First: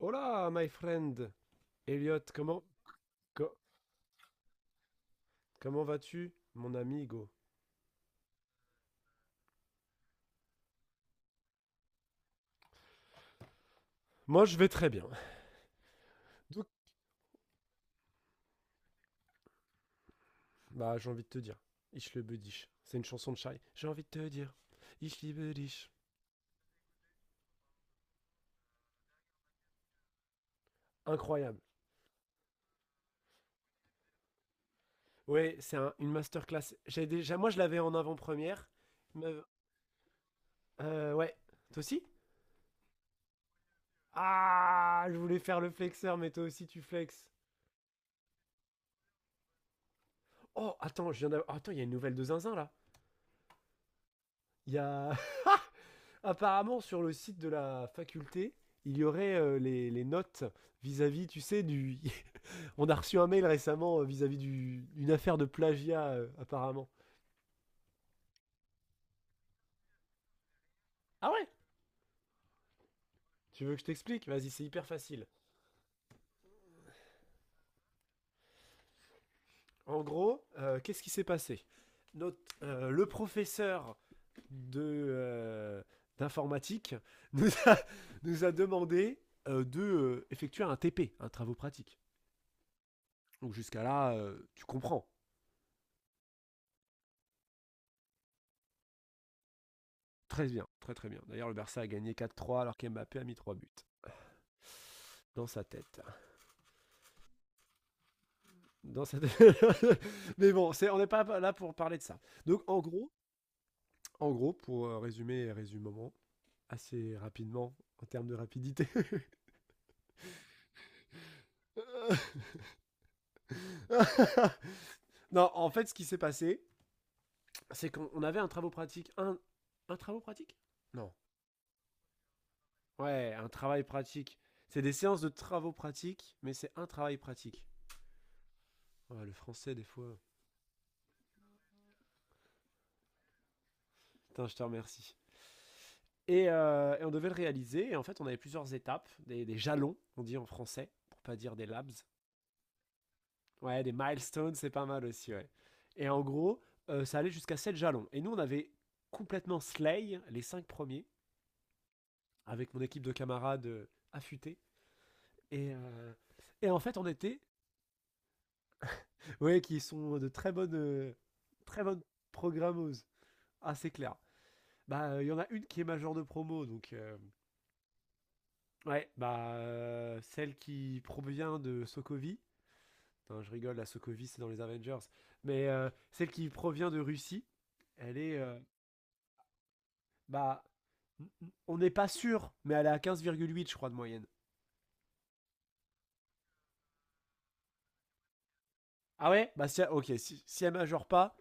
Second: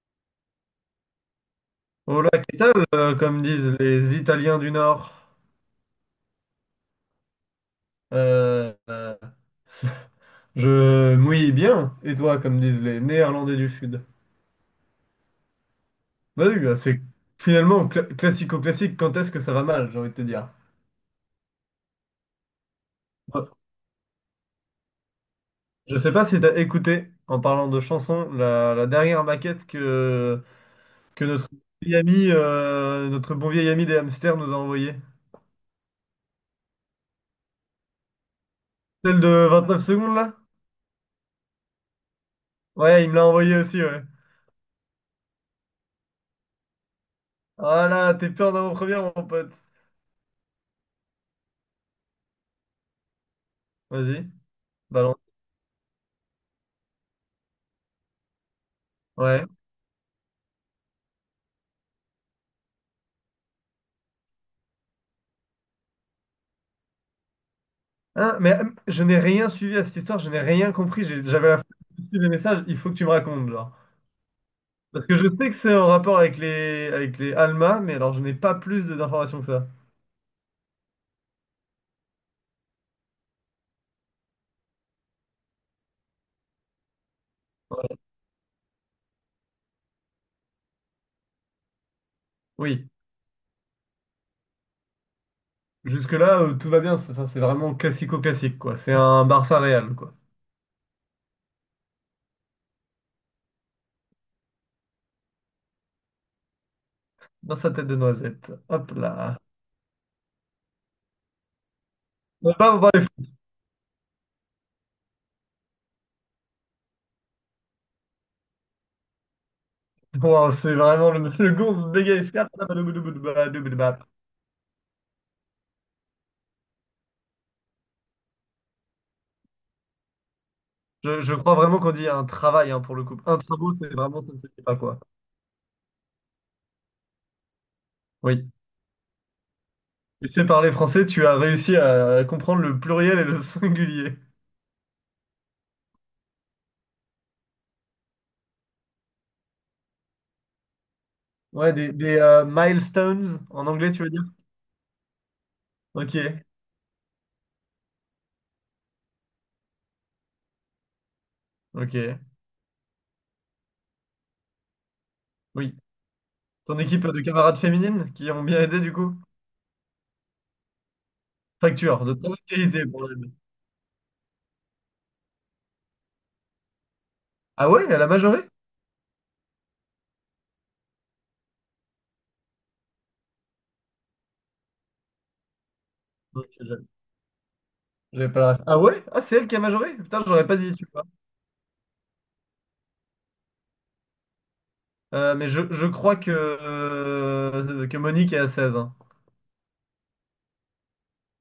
Hola, my friend. Hola, Elliot, ¿qué tal? Comme co- disent les Italiens du Nord. comment vas-tu, mon ami Hugo? Euh, euh, je mouille bien. Et toi, comme disent les Néerlandais du Sud. Moi, je vais très bien. Bah oui, Donc, bah c'est finalement classico-classique. Quand est-ce que ça va mal, j'ai envie de te dire. bah, j'ai envie de te dire. Ich liebe dich. C'est une chanson de Bah, Shai. J'ai envie de te dire. Ich liebe dich. je sais pas si t'as écouté, en parlant de chansons, la dernière maquette que notre Incroyable. vieil ami, notre bon vieil ami des hamsters nous a envoyée. Ouais, c'est une masterclass. J'ai déjà, moi, je l'avais en avant-première. Celle Me- de 29 secondes, là? Ouais. Toi aussi? Ouais, il me l'a envoyée aussi, ouais. Ah, je voulais faire le flexeur, mais toi aussi, tu flexes. Voilà, t'es peur d'avant-première, mon pote. Oh, attends, je viens d'avoir. Attends, il y a une nouvelle de Zinzin là. Vas-y. Il y a. Balance. Apparemment, sur le site de la faculté, il y aurait Ouais. Les notes vis-à-vis, tu sais, du. On a reçu un mail récemment vis-à-vis d'une affaire de plagiat, apparemment. Hein, mais je n'ai rien suivi à cette histoire, je n'ai rien compris. Ah ouais. J'avais la flemme de suivre les messages, il faut que tu me racontes, Tu veux genre. que je t'explique? Vas-y, c'est hyper Parce que facile. je sais que c'est en rapport avec les Alma, mais alors je n'ai pas plus d'informations que ça. En gros, qu'est-ce qui s'est passé? Le professeur de d'informatique nous a, Ouais. nous a demandé de effectuer un TP, un travaux pratique. Oui, Donc jusqu'à là, tu comprends. jusque-là, tout va bien. C'est enfin, c'est vraiment classico-classique, quoi. C'est un Barça Real, quoi. Très bien, très très bien. D'ailleurs, le Barça a gagné 4-3 alors qu'Mbappé a mis 3 buts. Dans sa tête. Dans sa tête de noisette. Hop Dans sa tête. là. Mais bon, on n'est pas là pour parler de ça. On va Donc pas en parler gros, foot. Pour résumer, résumement, assez rapidement en termes de rapidité. Wow, c'est vraiment le gonze bégaye escarpe. Non, en fait, ce qui s'est passé, c'est qu'on avait un travail pratique. Un travaux pratique. Non. Je crois vraiment qu'on dit un travail, hein, pour le coup. Ouais, Un un travail, travail c'est vraiment ça pratique. ne se fait pas, C'est des quoi. séances de travaux pratiques, mais c'est un travail pratique. Oui. Ouais, le français, des fois. Tu sais parler français, tu as réussi à comprendre le pluriel et le singulier. Putain, je te remercie. Et on devait le réaliser. Et en fait, on avait plusieurs étapes, des jalons, on dit en français, pour pas dire des Ouais, labs. des milestones en Ouais, des anglais, tu veux dire? milestones, c'est pas mal aussi, ouais. Et Ok, en gros, ça allait jusqu'à 7 jalons. Et nous, on avait complètement slay les 5 premiers, ok, avec mon équipe de camarades affûtés. Et, oui. euh, et en Ton fait, on équipe de était, camarades féminines qui ont bien aidé du coup? ouais, qui sont de très bonnes Facture, de très bonne qualité programmeuses. Ah, c'est clair. Bah, il y en a une qui est majeure de promo, donc Ah ouais, elle a majoré? ouais, bah celle qui provient de Sokovie. Non, je rigole, la Sokovie, c'est dans les Avengers. Mais celle qui Ok, provient de Russie, elle j'avais est. pas ref. Ah ouais? Ah, c'est elle qui a majoré? Putain, j'aurais pas bah. dit, tu vois. On n'est pas sûr, mais elle est à 15,8, je crois, de moyenne. Mais je crois que Monique est à 16, hein. Ah ouais. Bah, si, ok, si elle majeure pas,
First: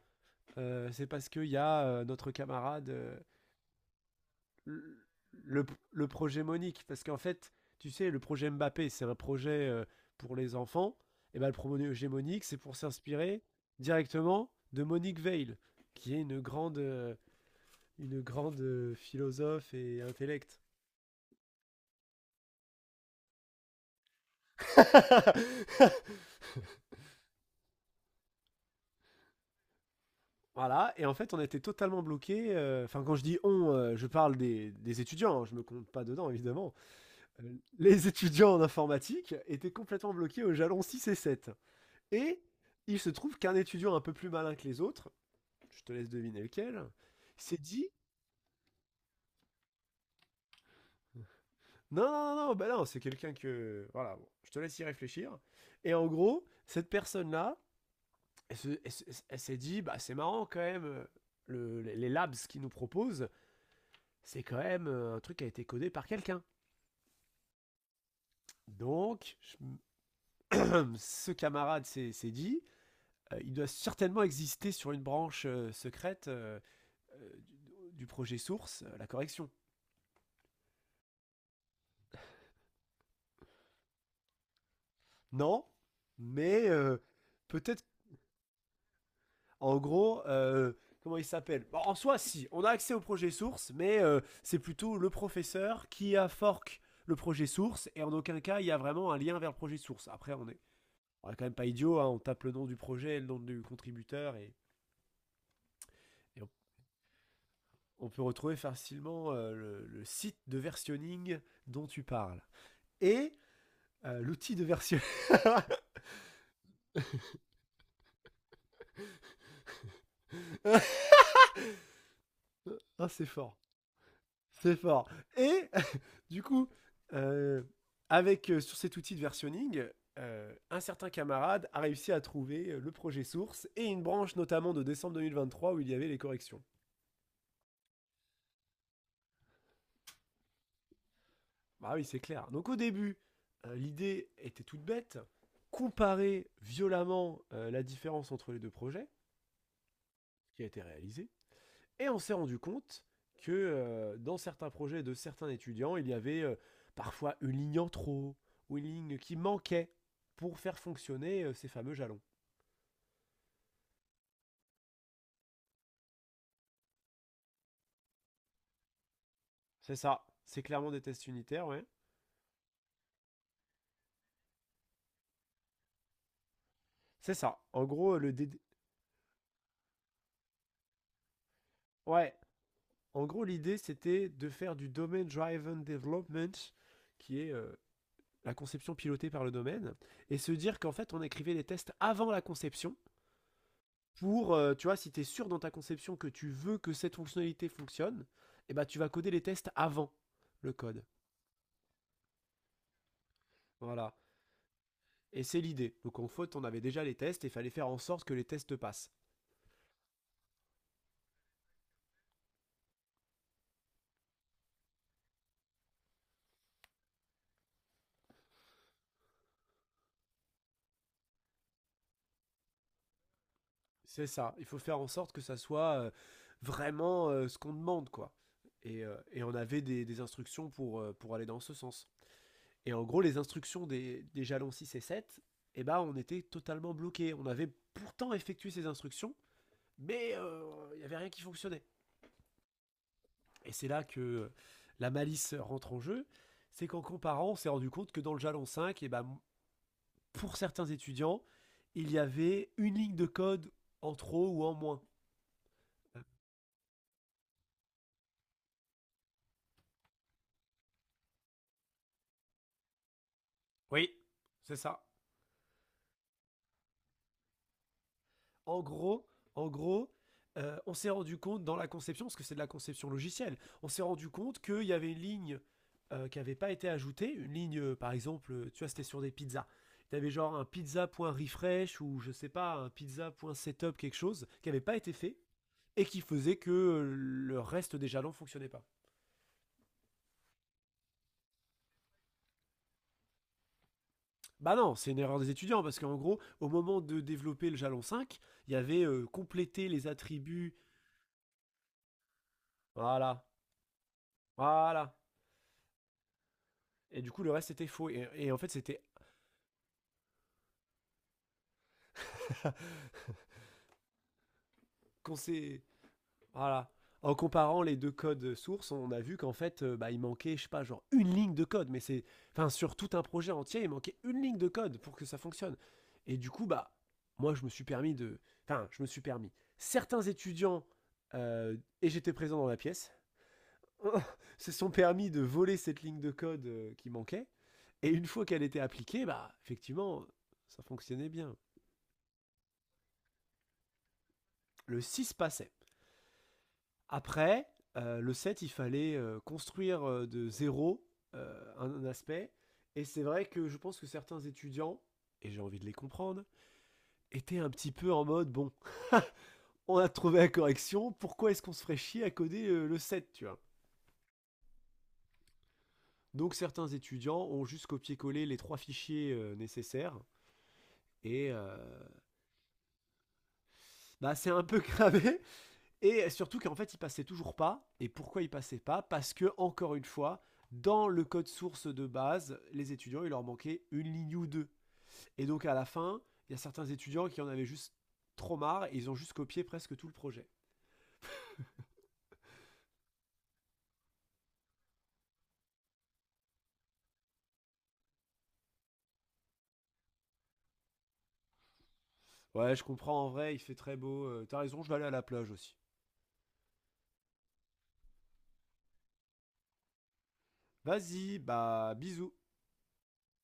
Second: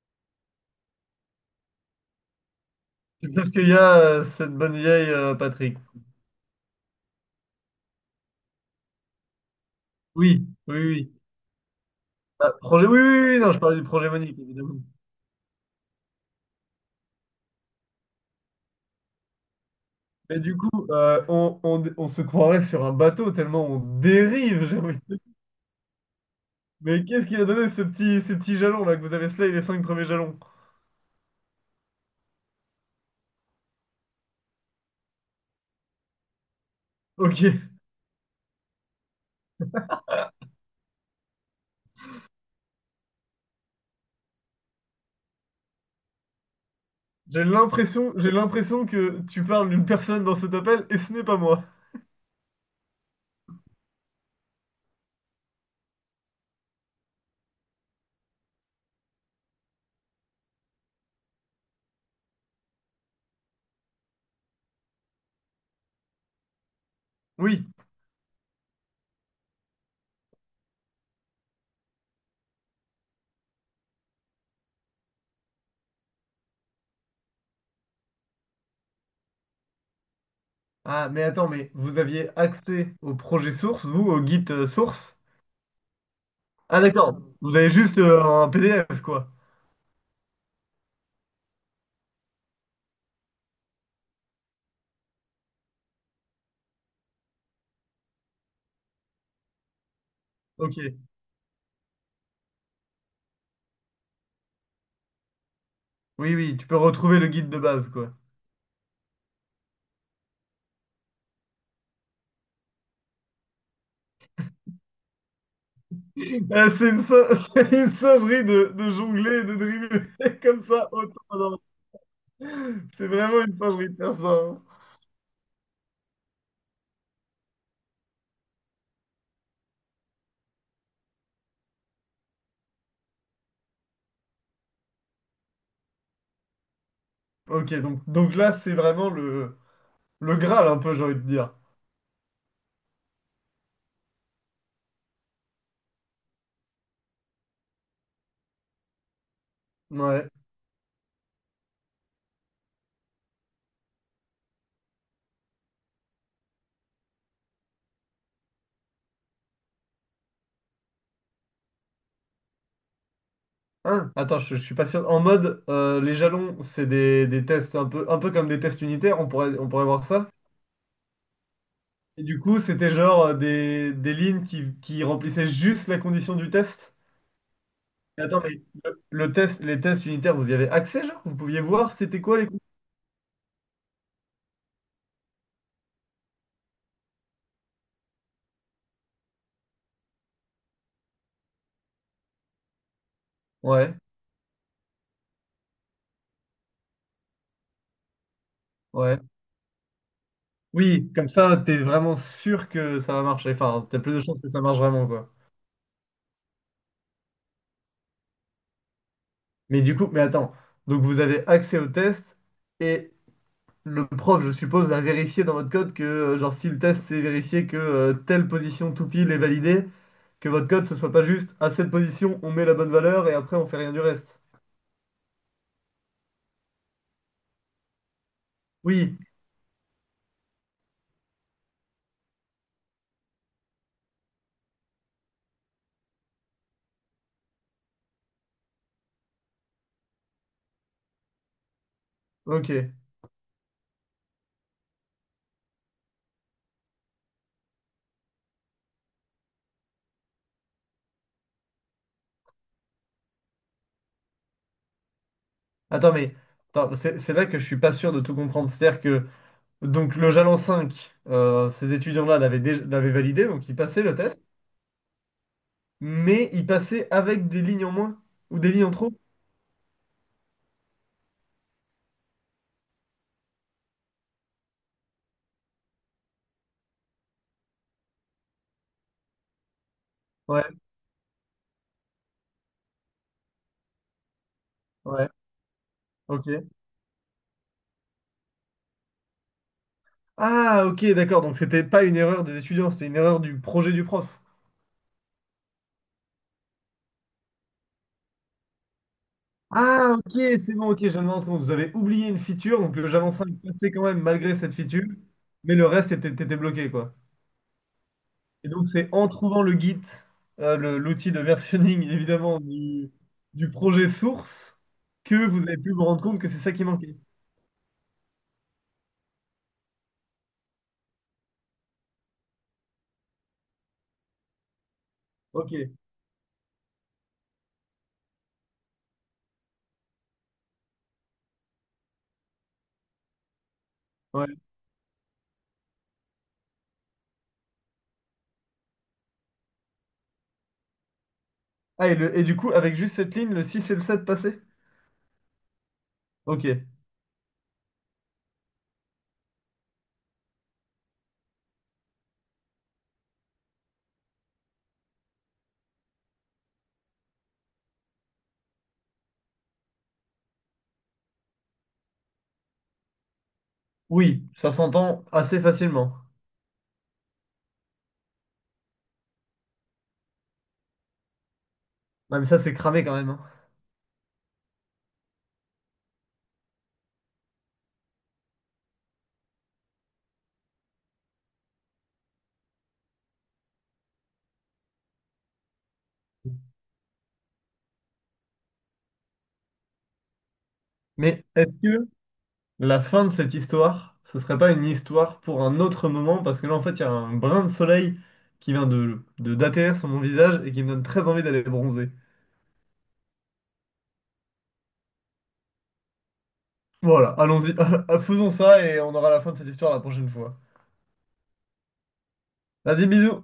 c'est parce qu'il y a notre camarade, C'est parce qu'il y a cette bonne le, vieille le- Patrick. le projet Monique. Parce qu'en fait, tu sais, le projet Mbappé, c'est un projet pour Oui, les oui, enfants. oui. Et bah, le projet Monique, Ah, c'est pour projet, oui, oui, oui, s'inspirer non, je parlais du projet Monique, directement évidemment. de Monique Veil, qui est une grande philosophe et Mais du intellect. coup, on se croirait sur un bateau tellement on dérive, j'ai envie de dire. Mais qu'est-ce qu'il a donné ces petits jalons là que vous avez slay les cinq premiers jalons? Voilà, et en fait, on était totalement bloqué. Enfin, quand je dis on, je parle des étudiants, hein, je me compte pas dedans, évidemment. Ok. Euh, les étudiants en informatique étaient complètement bloqués au jalon 6 et 7. Et il se trouve qu'un étudiant un peu plus malin que les autres, je te laisse deviner lequel, s'est dit. J'ai l'impression que tu parles d'une personne dans cet appel et ce n'est pas moi. Non, non, non, non, bah non, c'est quelqu'un que. Voilà, bon, je te laisse y réfléchir. Et en gros, cette personne-là, elle s'est dit, bah c'est marrant quand même, les labs qu'ils nous proposent, c'est quand même un truc qui a été codé par quelqu'un. Oui. Donc, ce camarade s'est dit, il doit certainement exister sur une branche secrète, du projet source, la correction. Ah, mais attends, mais vous aviez accès au projet source, vous, au guide source? Non, mais Ah d'accord. Vous avez peut-être. juste un PDF, quoi. En gros, comment il s'appelle? Bon, en soi, si, on a accès au projet source, mais c'est plutôt le professeur qui a fork le projet source, et en aucun cas, il y a vraiment un lien vers le projet source. Après, on est, Ok. on est quand même pas idiot, hein, on tape le nom du projet, le nom du contributeur, et, Oui, et on, oui, tu peux retrouver le guide de base, on quoi. peut retrouver facilement le site de versionning dont tu parles. Et l'outil de version... C'est une singerie de jongler et de dribbler comme ça autant. Non, Ah, c'est c'est vraiment une fort. singerie de faire ça, hein. C'est fort. Et du coup, euh, avec sur cet outil de versionning, un certain camarade a réussi à trouver le projet source et une branche notamment de décembre 2023 où il y avait les corrections. Ok, donc là, c'est vraiment le Graal, un peu, j'ai envie de dire. Bah oui, c'est clair. Donc au début, l'idée était toute bête, comparer violemment la différence entre les deux projets Ouais. qui a été réalisé, et on s'est rendu compte que dans certains projets de certains étudiants, il y avait parfois une ligne en trop ou une ligne qui manquait pour faire fonctionner ces fameux jalons. Hein, attends, je suis pas sûr. En mode, les jalons, c'est des tests un peu comme des tests unitaires, on pourrait C'est voir ça. ça. C'est clairement des tests unitaires, ouais. Et du coup, c'était genre des lignes qui remplissaient juste la condition du test. C'est ça. En gros, Mais le attends, DD... mais le test, les tests unitaires, vous y avez accès, genre? Vous pouviez voir c'était Ouais. quoi les. En gros, l'idée, c'était de faire du Domain Driven Development, qui est la conception pilotée par le domaine, et se dire qu'en fait, on écrivait les tests avant la conception, Ouais, pour, tu vois, si tu es sûr dans ta conception que tu veux que cette fonctionnalité fonctionne, eh ben, tu vas ouais. coder les tests avant le code. Oui, comme ça, t'es vraiment sûr que ça va marcher. Enfin, t'as Voilà. plus de chances que ça marche vraiment, quoi. Et c'est l'idée. Donc en faute, on avait déjà les tests et il fallait faire en sorte que les tests passent. Mais du coup, mais attends. Donc, vous avez accès au test et le prof, je suppose, a vérifié dans votre code que, genre, si le test s'est vérifié que telle position tout pile est validée, que votre code ce soit pas juste à cette position, on met la bonne valeur et après on fait rien du C'est reste. ça. Il faut faire en sorte que ça soit vraiment ce qu'on demande, quoi. Et, euh, Oui, et on avait des instructions pour aller dans ce sens. Et en gros, les instructions des jalons 6 et 7, eh ben, on était totalement bloqués. On avait pourtant effectué ces instructions, mais il n'y avait rien qui fonctionnait. ok. Et c'est là que la malice rentre en jeu. C'est qu'en comparant, on s'est rendu compte que dans le jalon 5, eh ben, pour certains étudiants, il y avait une ligne de code en trop ou en moins. Attends, mais attends, c'est là que je suis pas sûr de tout comprendre. C'est-à-dire que donc le jalon 5, ces étudiants-là l'avaient validé, donc ils passaient Oui, le test. c'est ça. Mais il passait avec des lignes en moins ou des En lignes en trop? gros, en gros, on s'est rendu compte dans la conception, parce que c'est de la conception logicielle, on s'est rendu compte qu'il y avait une ligne qui n'avait pas été ajoutée, une ligne, par exemple, tu vois, c'était sur des pizzas. Tu avais genre un Ouais, pizza.refresh ou je sais pas, un pizza.setup, quelque chose, qui n'avait pas été ouais, fait et qui faisait ok. que le reste des jalons ne fonctionnait pas. Ah, ok, d'accord. Donc c'était pas une erreur des étudiants, c'était une erreur du projet du prof. Bah non, c'est une erreur des étudiants, parce qu'en gros, au moment de développer le jalon 5, il y avait complété les Ah, ok, attributs. c'est bon, ok, je viens de me rends compte. Vous avez oublié une feature, donc le Java Voilà, 5 passait quand même malgré cette feature, voilà. mais le reste était bloqué, quoi. Et du coup, le reste était faux. Et en fait, Et donc c'était c'est en trouvant le Git, l'outil de versionning, évidemment, du projet source, quand que vous avez c'est pu vous rendre compte que c'est ça qui voilà. manquait. En comparant les deux codes sources, on a vu qu'en fait, bah, il manquait, je sais pas, genre une ligne de code. Mais c'est, enfin, sur tout un projet entier, il manquait une ligne de code pour que ça Ok, fonctionne. Et du coup, bah, moi, je me suis permis de, enfin, je me suis permis. Certains étudiants euh, et j'étais présent dans la pièce ouais. se sont permis de voler cette ligne de code qui manquait. Et une fois qu'elle était appliquée, bah, effectivement, ça fonctionnait bien. Ah, et, et du coup, avec juste cette ligne, le 6 et le 7 passaient? Le 6 passait. Ok. Après, le set, il fallait construire de zéro un aspect. Et c'est vrai que je pense que certains étudiants, et j'ai envie de les comprendre, étaient un petit peu en mode, bon, on a trouvé la correction, pourquoi est-ce qu'on se ferait chier à coder le set, tu vois? Oui, ça s'entend assez facilement. Donc certains étudiants ont juste copié-collé les trois fichiers nécessaires. Et Ah, mais ça, c'est cramé quand même, hein. bah, c'est un peu cramé. Et surtout qu'en fait, il passait toujours pas. Et pourquoi il passait pas? Parce que, encore une fois, dans le code source de base, les étudiants, il leur manquait une ligne ou deux. Et donc, à la fin, il y a certains étudiants qui en avaient juste trop marre et ils ont juste copié presque tout le projet. Mais est-ce que la fin de cette histoire, ce serait pas une histoire pour un autre moment? Parce que là, en fait, il y a un brin de soleil qui vient d'atterrir sur mon visage et qui me donne très envie d'aller bronzer. Ouais, je comprends, en vrai, il fait très beau. T'as raison, je vais aller à la plage aussi. Voilà, allons-y. Faisons ça et on aura la fin de cette histoire la prochaine fois. Vas-y, bah, bisous. Vas-y, bisous.